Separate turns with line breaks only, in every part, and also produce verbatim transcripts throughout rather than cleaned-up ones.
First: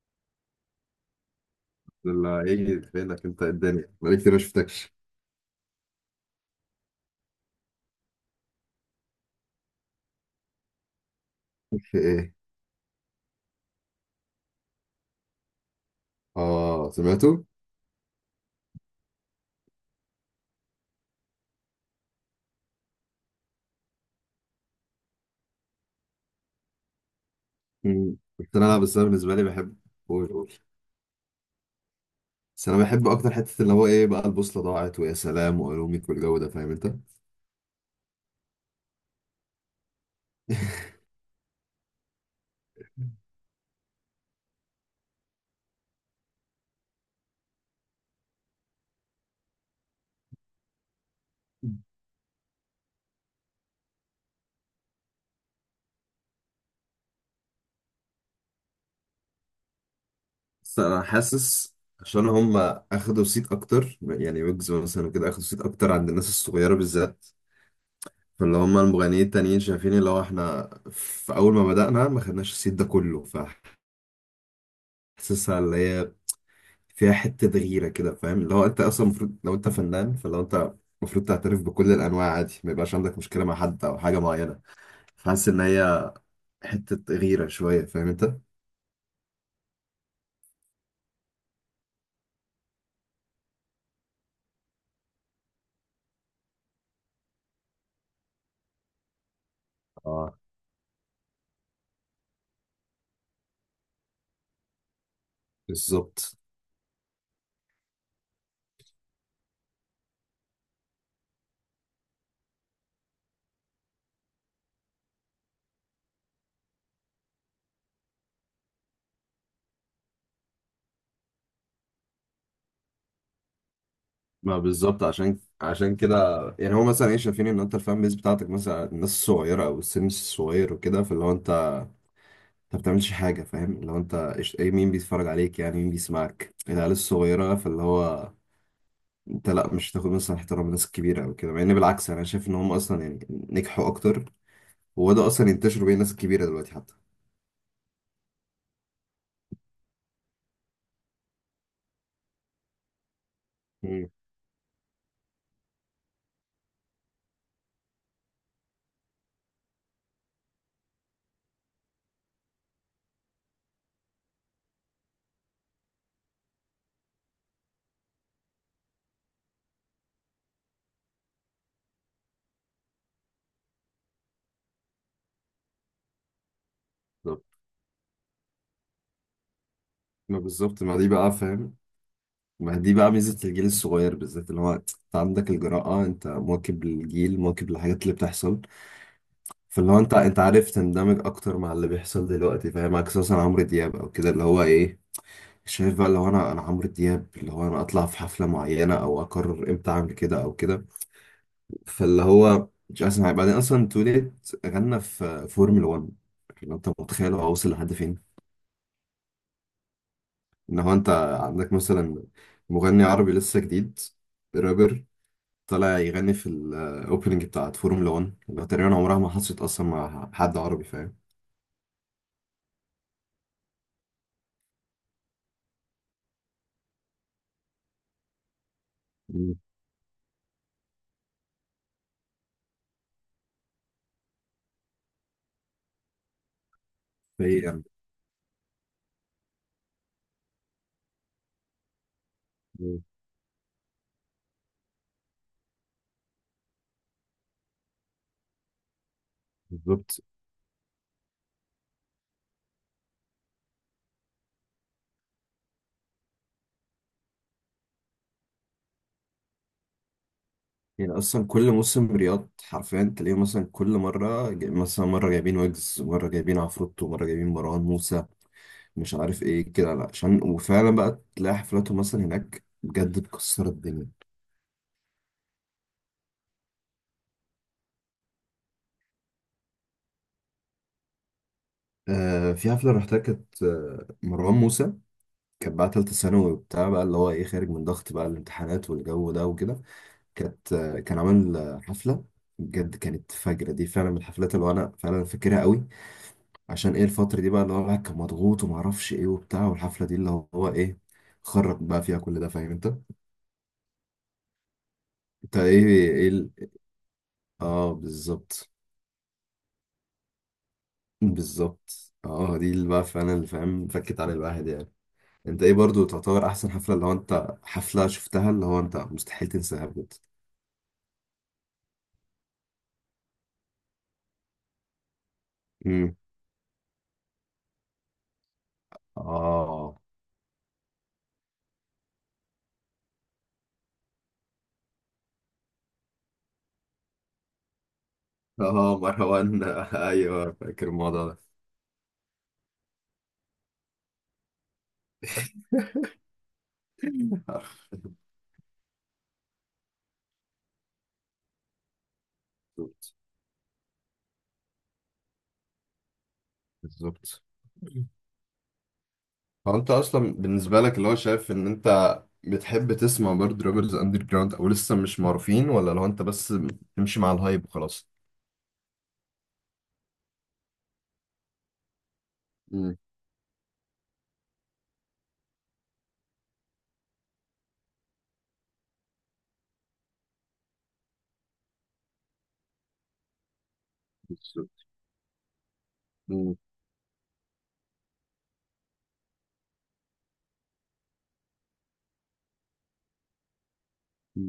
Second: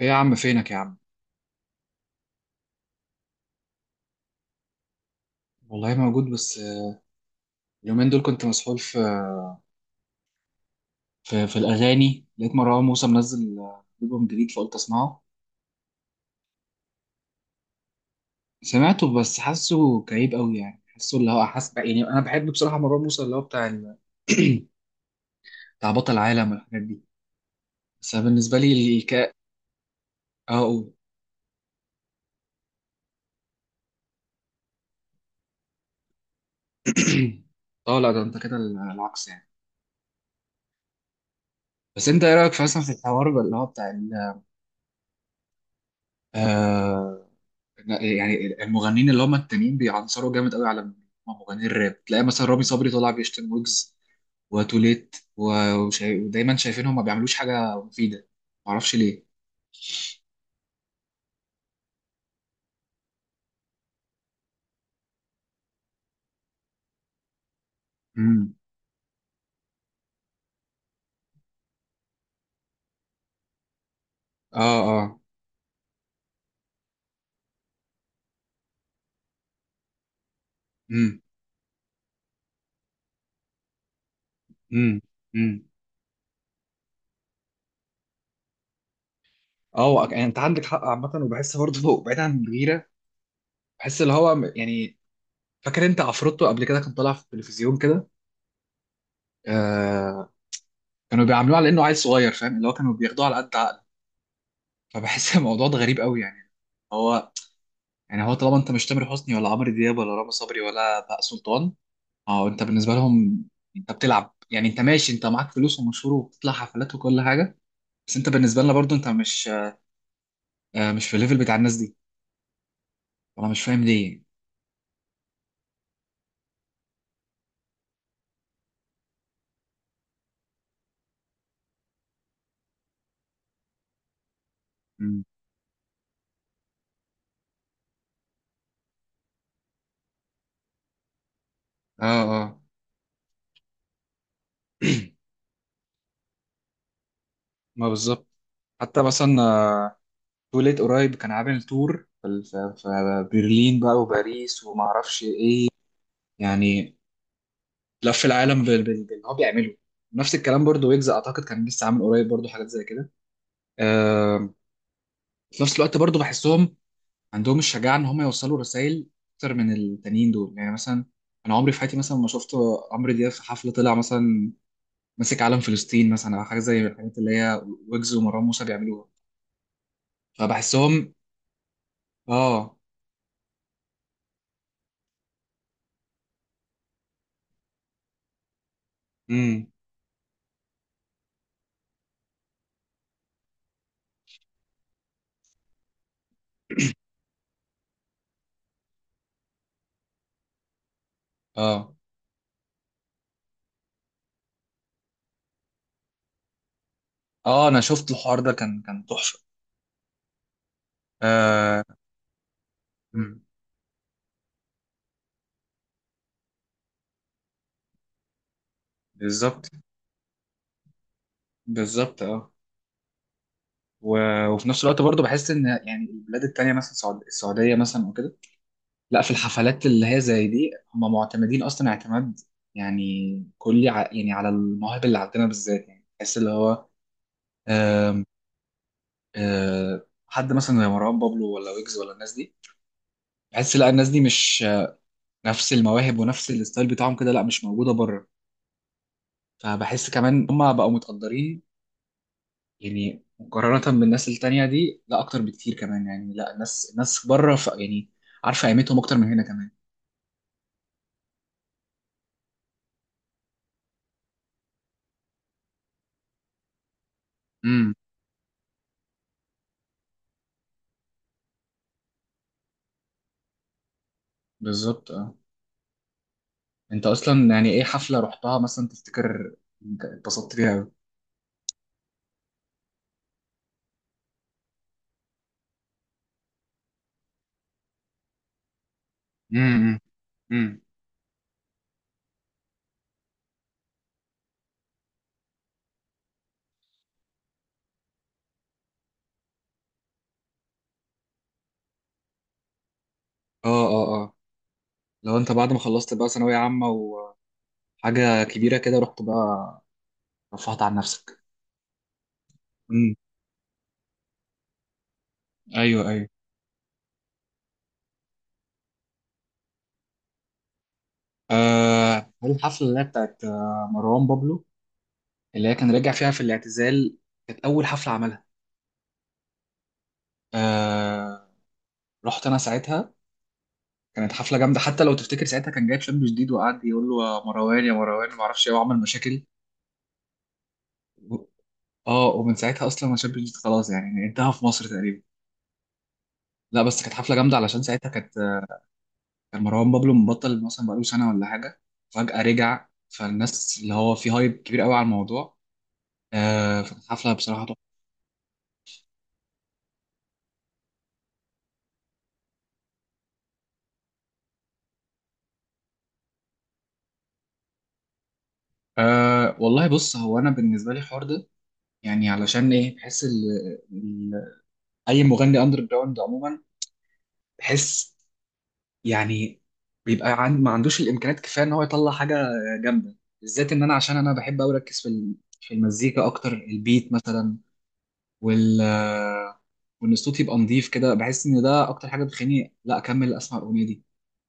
ايه يا عم، فينك يا عم؟
اللي هيجي فينك انت؟ الدنيا بقالي كتير ما شفتكش.
والله موجود بس آه، اليومين دول كنت مسحول في في, في
في
الاغاني.
ايه؟
لقيت مروان موسى منزل آه، البوم جديد، فقلت اسمعه.
اه، سمعته.
سمعته بس حاسه كئيب قوي، يعني حاسه اللي هو حاسس. يعني انا بحب بصراحه مروان موسى اللي هو بتاع ال... بتاع بطل العالم والحاجات دي. بس
مم.
أنا
كنت
بالنسبه
انا
لي
بس انا
الكاء.
بالنسبه لي بحب. قول قول.
اه، أقول.
بس انا بحب اكتر حته اللي هو ايه بقى البوصله ضاعت، ويا سلام والومك والجو ده، فاهم انت؟
اه لا، ده انت كده العكس يعني. بس انت ايه رايك في- مثلا في الحوار اللي هو بتاع ال... آه، لا، يعني المغنيين اللي هم التانيين بيعنصروا جامد قوي على مغنيين الراب. تلاقي مثلا رامي صبري طلع بيشتم، ويجز وتوليت و- وشا- ودايما شايفينهم ما بيعملوش حاجه مفيده، معرفش ليه.
بس انا حاسس عشان هم اخدوا صيت اكتر، يعني ويجز مثلا وكده اخدوا صيت اكتر عند الناس الصغيره بالذات.
امم.
فاللي هم المغنيين التانيين شايفين اللي هو احنا في اول ما بدأنا ما خدناش الصيت ده كله.
اه اه.
فحاسسها اللي هي فيها حتة غيرة كده، فاهم اللي هو انت اصلا المفروض لو انت فنان، فلو انت
امم
المفروض تعترف بكل الانواع عادي، ما يبقاش عندك مشكلة مع حد او حاجة معينة.
امم
فحاسس
امم.
ان هي حتة غيرة شوية، فاهم انت؟
اه، وأك- يعني انت عندك حق عامه، وبحس برضه بعيد عن الغيره. بحس اللي هو م- يعني فاكر انت عفروتو قبل كده كان طالع في التلفزيون كده. آه
اه
كانوا بيعاملوه على انه عيل صغير، فاهم اللي هو كانوا بياخدوه على قد عقله. فبحس الموضوع ده غريب قوي
بالظبط.
يعني. هو يعني هو طالما انت مش تامر حسني، ولا عمرو دياب، ولا رامي صبري، ولا بهاء سلطان، اه، انت بالنسبه لهم انت بتلعب. يعني انت ماشي، انت معاك فلوس ومشهور وبتطلع حفلات وكل حاجه، بس انت بالنسبه لنا برضو انت مش آه مش في الليفل بتاع الناس دي. انا مش فاهم ليه.
ما بالظبط، عشان عشان كده. يعني هو مثلا ايه شايفين ان انت الفان بيز بتاعتك مثلا الناس الصغيره او السن الصغير وكده، فاللي هو انت انت ما بتعملش حاجه، فاهم اللي هو انت إيش- ايه، مين
مم.
بيتفرج عليك؟ يعني مين بيسمعك؟ العيال الصغيره. فاللي هو انت لا مش هتاخد مثلا احترام الناس الكبيره او كده، مع ان بالعكس
اه
انا
اه.
شايف ان هم اصلا يعني نجحوا اكتر، وبدأوا اصلا ينتشروا بين الناس الكبيره دلوقتي حتى.
ما بالظبط. حتى مثلا آه، توليت قريب كان عامل تور في في- في برلين بقى،
مم.
وباريس، وما اعرفش ايه. يعني لف العالم بال- بال- باللي هو بيعمله. نفس الكلام برضو، ويجز اعتقد كان لسه عامل قريب برضو حاجات زي كده. آه، في نفس الوقت برضو بحسهم عندهم الشجاعة إن هم يوصلوا رسائل أكتر من التانيين دول. يعني مثلا أنا عمري في حياتي مثلا ما شفت عمرو دياب في حفلة طلع مثلا ماسك علم فلسطين مثلا، أو حاجة زي الحاجات اللي
بالظبط.
هي ويجز ومروان موسى بيعملوها.
ما بالظبط. ما دي
فبحسهم.
بقى فاهم
آه.
ما دي بقى ميزه الجيل الصغير بالذات، اللي هو انت عندك الجراءه، انت مواكب للجيل، مواكب للحاجات اللي بتحصل.
امم.
فاللي هو انت انت عارف تندمج اكتر مع اللي بيحصل دلوقتي، فاهم عكس مثلا عمرو دياب او كده، اللي هو ايه شايف بقى. لو انا انا عمرو دياب اللي هو انا اطلع في حفله معينه، او اقرر امتى اعمل كده او كده،
آه
فاللي هو مش احسن حاجه. بعدين اصلا توليت غنى في فورمولا 1. لو انت متخيل هو
آه.
وصل
أنا
لحد
شفت
فين؟
الحوار ده كان كان تحفة.
ان هو انت عندك
آه.
مثلا مغني عربي
مم،
لسه جديد، رابر، طالع يغني في الاوبننج بتاعت فورمولا 1، اللي تقريبا عمرها ما حصلت
بالظبط
اصلا مع حد عربي، فاهم.
بالظبط. آه و- وفي نفس الوقت برضو بحس إن يعني البلاد التانية، مثلا السعود- السعودية مثلا وكده، لا، في
مم.
الحفلات اللي هي زي دي هم معتمدين اصلا اعتماد، يعني كلي ع... يعني على المواهب اللي عندنا بالذات. يعني تحس اللي هو
فهي يعني.
آم، آه، حد مثلا زي مروان بابلو ولا ويجز ولا الناس دي،
مم.
بحس لا، الناس دي مش آه، نفس المواهب ونفس الستايل بتاعهم كده، لا مش موجودة بره. فبحس
بالظبط.
كمان هم بقوا متقدرين، يعني مقارنة بالناس التانية دي، لا اكتر بكتير كمان، يعني لا، الناس الناس بره ف... يعني عارفة قيمتهم اكتر من هنا كمان.
يعني اصلا كل موسم رياض حرفيا تلاقيه، مثلا كل مره جاي- مثلا مره جايبين ويجز، مره جايبين عفروتو، مره جايبين مروان
امم.
موسى، مش عارف ايه كده، لا عشان وفعلا بقى تلاقي حفلاتهم مثلا هناك بجد بتكسر الدنيا.
بالظبط اه. انت اصلا يعني ايه حفله رحتها مثلا تفتكر انت اتبسطت فيها قوي؟
آه، في حفلة رحتها كانت آه، مروان موسى. كانت بقى تالتة ثانوي وبتاع بقى، اللي هو ايه خارج من ضغط بقى الامتحانات والجو ده وكده.
امم
كانت
امم.
آه، كان عامل آه، حفلة بجد. كانت فجرة، دي فعلا من الحفلات اللي انا فعلا فاكرها قوي. عشان ايه الفترة دي بقى اللي هو الواحد كان مضغوط ومعرفش ايه وبتاع، والحفلة دي اللي هو هو ايه خرج بقى فيها كل ده، فاهم انت؟
اه اه اه. لو انت
انت
بعد ما
ايه
خلصت بقى
ايه ال-
ثانويه عامه
اه
وحاجه
بالظبط.
كبيره كده، رحت بقى رفعت عن نفسك.
بالظبط اه، دي اللي بقى
امم.
فعلا اللي فاهم فكت على الواحد يعني. انت ايه برضو
ايوه ايوه.
تعتبر احسن حفلة اللي هو انت حفلة شفتها اللي هو انت مستحيل تنساها بجد؟
آه هل الحفله اللي هي بتاعت آه، مروان بابلو اللي هي كان راجع
امم.
فيها في الاعتزال، كانت اول حفله عملها.
اه
آه رحت انا ساعتها. كانت حفله جامده، حتى لو تفتكر ساعتها كان جايب شاب جديد وقعد يقول له يا مروان يا مروان ما اعرفش ايه وعمل
اه،
مشاكل.
مروان. ايوه، فاكر الموضوع ده.
اه، ومن ساعتها اصلا ما شابت، خلاص يعني انتهى في مصر تقريبا. لا بس كانت حفله جامده علشان ساعتها كانت كان مروان بابلو مبطل مثلا بقاله سنه ولا حاجه، فجاه رجع،
بالظبط.
فالناس اللي هو في هايب كبير قوي على الموضوع. آه فكانت حفله
بالظبط.
بصراحه تحفه.
هو انت اصلا بالنسبة لك اللي هو شايف ان انت بتحب تسمع برضه رابرز اندر جراوند او لسه مش معروفين، ولا لو انت بس تمشي مع الهايب وخلاص؟
آه والله بص، هو انا بالنسبه لي الحوار ده يعني علشان ايه،
امم.
بحس ال ال اي مغني اندر جراوند عموما بحس يعني بيبقى عن ما عندوش الامكانيات كفايه ان هو يطلع حاجه جامده. بالذات ان انا، عشان انا بحب قوي
بالظبط.
اركز في ال- في المزيكا اكتر،
مم.
البيت مثلا، وال وان الصوت يبقى نظيف كده. بحس ان ده اكتر حاجه بتخليني لا اكمل اسمع الاغنيه دي،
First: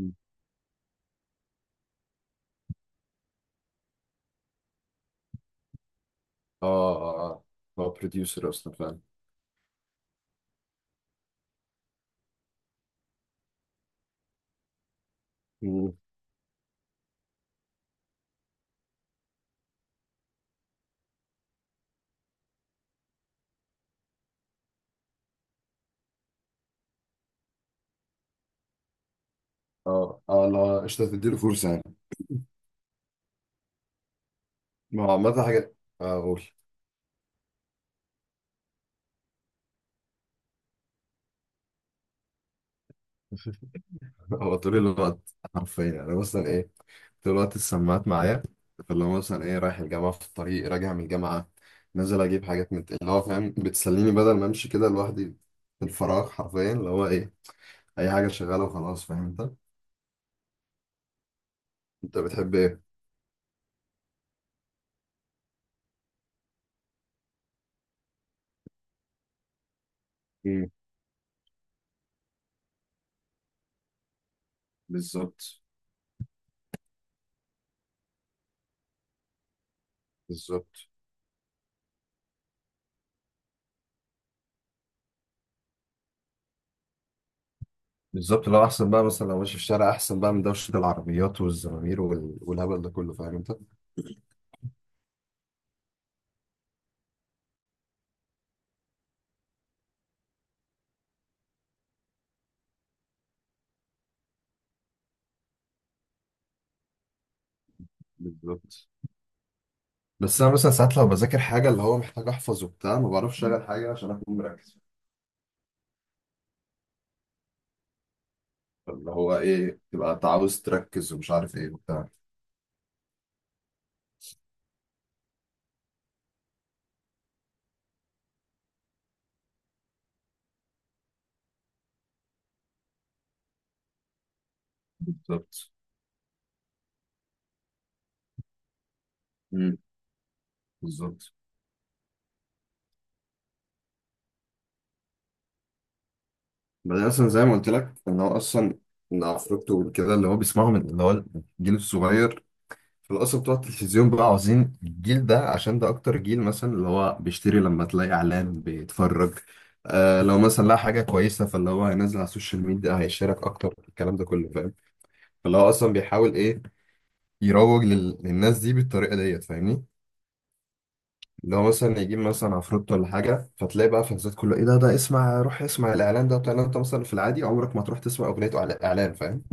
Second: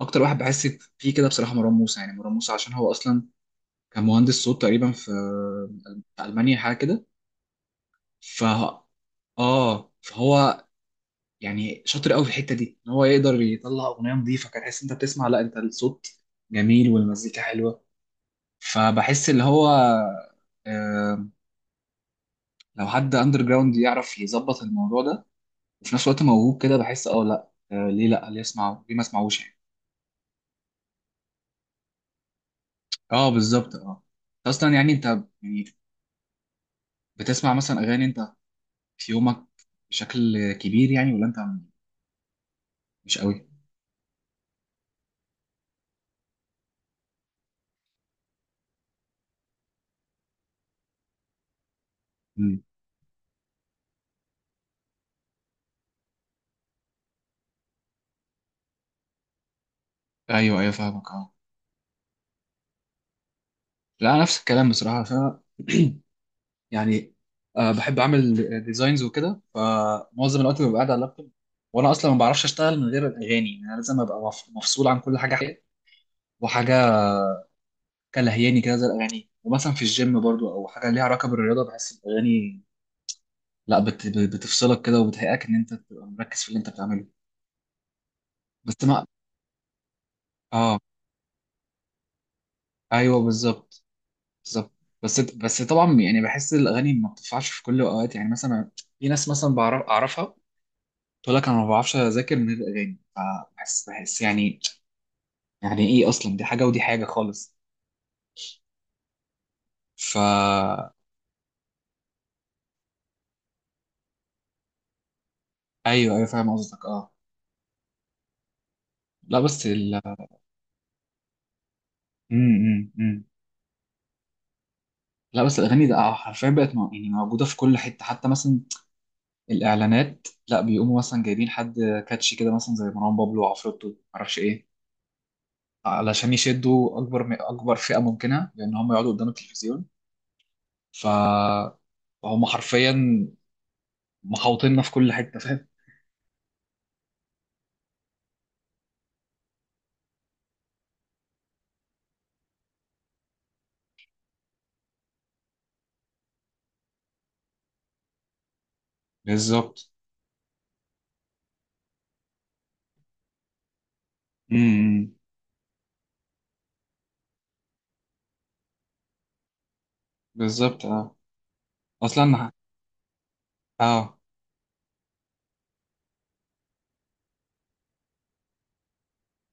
اكتر واحد بحس فيه كده بصراحه مروان موسى. يعني مروان موسى عشان هو اصلا كان مهندس صوت تقريبا في في المانيا حاجه
اه
كده.
اه اه، هو
ف
بروديوسر اصلا فعلا.
اه فهو يعني شاطر قوي في الحته دي، ان هو يقدر يطلع اغنيه نظيفه، كان تحس انت بتسمع، لا انت
مم.
الصوت جميل والمزيكا حلوه. فبحس اللي هو آه، لو حد اندر جراوند يعرف يظبط الموضوع ده وفي نفس الوقت موهوب كده، بحس اه لا، آه ليه، لا، ليه اسمعه؟ ليه ما اسمعوش يعني؟
اه اه، لا قشطة، تديله فرصة يعني.
اه بالظبط اه. اصلا يعني انت
ما هو عامة
يعني
حاجة. آه، اقول.
بتسمع مثلا اغاني انت في يومك بشكل كبير يعني، ولا انت مش قوي؟
هو طول الوقت حرفيا، يعني انا مثلا ايه طول الوقت السماعات معايا. فاللي هو مثلا ايه رايح الجامعة، في الطريق راجع من الجامعة، نازل اجيب
مم.
حاجات من اللي هو فاهم، بتسليني بدل ما امشي كده لوحدي. في الفراغ حرفيا اللي هو ايه اي حاجة شغالة وخلاص، فاهم انت.
ايوه ايوه فاهمك اه.
انت بتحب ايه؟
لا، نفس الكلام بصراحه ف يعني آه بحب اعمل ديزاينز وكده، فمعظم الوقت
مم.
ببقى قاعد على اللابتوب، وانا اصلا ما بعرفش اشتغل من غير الاغاني، يعني انا لازم ابقى مف- مفصول عن كل حاجه
بالظبط.
حقيقية وحاجه كلهياني كده زي الاغاني. ومثلا في الجيم برضو او
بالظبط.
حاجه ليها علاقه بالرياضه، بحس الاغاني لا بت... بتفصلك كده وبتهيئك ان انت تبقى مركز في اللي انت بتعمله.
بالظبط، لو
بس
احسن بقى
ما
مثلا لو ماشي في الشارع احسن بقى من دوشه
اه
العربيات والزمامير وال- والهبل ده كله،
ايوه
فاهم انت؟
بالظبط بالظبط. بس بس طبعا يعني بحس الاغاني ما بتنفعش في كل الاوقات، يعني مثلا في ناس مثلا بعرف اعرفها تقول لك انا ما بعرفش اذاكر من غير الاغاني، فبحس بحس يعني يعني ايه، اصلا دي حاجه ودي حاجه خالص
بالظبط. بس انا مثلا
فا
ساعات لو بذاكر حاجه اللي هو محتاج احفظ وبتاع، ما بعرفش اشغل حاجه عشان اكون مركز.
ايوه ايوه فاهم قصدك اه.
اللي هو
لا، بس
ايه
ال...
تبقى انت عاوز تركز ومش عارف ايه وبتاع.
م -م -م. لا بس الاغاني ده آه، حرفيا بقت مو- يعني موجوده في كل حته، حتى مثلا الاعلانات لا بيقوموا مثلا جايبين حد كاتشي كده مثلا زي مروان بابلو وعفروتو، معرفش ايه،
بالظبط.
علشان يشدوا اكبر م- اكبر فئه ممكنه، لان هم يقعدوا قدام
امم.
التلفزيون.
بالظبط.
فهم حرفيا محاوطيننا في كل حته، فاهم؟
بعدين اصلا زي ما قلت لك ان هو اصلا ان افريقيا وكده اللي هو بيسمعهم اللي هو الجيل الصغير، احنا اصلا بتوع التلفزيون بقى عاوزين الجيل ده عشان ده اكتر جيل مثلا اللي هو بيشتري، لما تلاقي اعلان بيتفرج.
بالظبط.
آه لو مثلا لقى حاجه كويسه، فاللي هو هينزل على السوشيال ميديا، هيشارك اكتر، الكلام ده كله فاهم.
امم.
فاللي هو اصلا بيحاول ايه يروج لل... للناس دي بالطريقه ديت، فاهمني.
بالظبط اه.
اللي هو مثلا يجيب
اصلا
مثلا عفروت ولا حاجه، فتلاقي بقى
اه.
فانزات كله ايه ده، ده اسمع، روح اسمع الاعلان ده بتاع، انت مثلا في العادي عمرك ما تروح تسمع اغنيه إعلا- اعلان، فاهم.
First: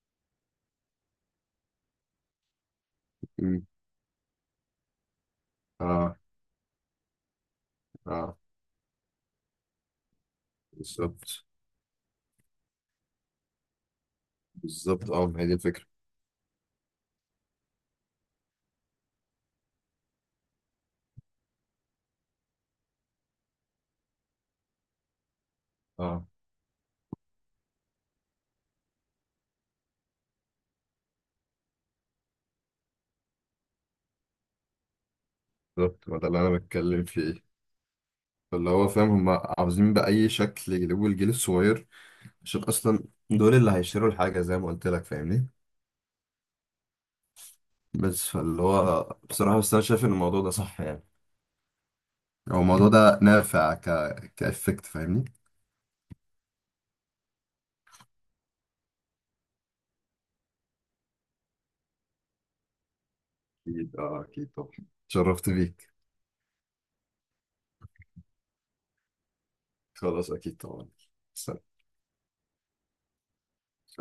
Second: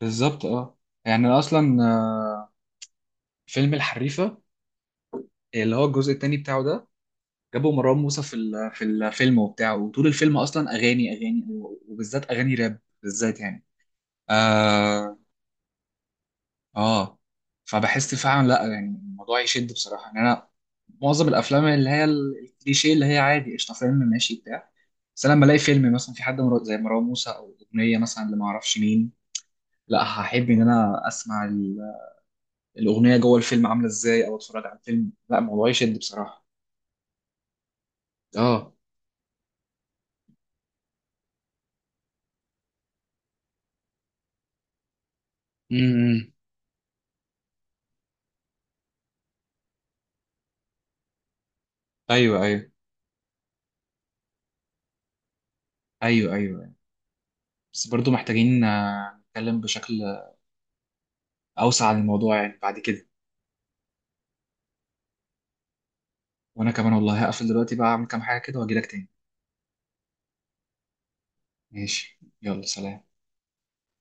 بالظبط اه. يعني أنا اصلا آه،
مم.
فيلم الحريفه اللي هو الجزء
اه
التاني بتاعه ده، جابوا مروان موسى في
اه.
ال- في الفيلم وبتاعه، وطول الفيلم اصلا اغاني
بالظبط.
اغاني، وبالذات اغاني راب بالذات يعني.
بالظبط
اه
اه، ما هي دي الفكره.
آه. فبحس فعلا لا، يعني الموضوع يشد بصراحه. يعني انا معظم الافلام اللي هي ال- الكليشيه، اللي هي عادي قشطه فيلم ماشي بتاع، بس انا لما الاقي فيلم مثلا في
اه
حد مر- زي مروان موسى او اغنيه مثلا اللي ما اعرفش مين، لا هحب ان انا اسمع ال- الاغنيه جوه الفيلم عامله ازاي، او اتفرج على الفيلم، لا الموضوع يشد
بالظبط، ما ده اللي
بصراحه
انا بتكلم فيه. فاللي
اه.
هو فاهم هم عاوزين بأي شكل يجيبوا الجيل الصغير، عشان اصلا دول اللي هيشتروا الحاجة زي ما قلت لك، فاهمني.
امم.
بس فاللي هو بصراحة، بس انا شايف ان الموضوع ده صح يعني.
ايوه
هو
ايوه.
الموضوع ده نافع ك كإفكت، فاهمني.
ايوه ايوه. بس برضو محتاجين آه، نتكلم بشكل اوسع عن الموضوع يعني بعد كده.
اكيد اه، اكيد طبعا. اتشرفت بيك.
وانا كمان والله هقفل دلوقتي بقى، اعمل كام حاجه كده واجي لك تاني.
خلاص، اكيد طبعا.
ماشي يلا سلام.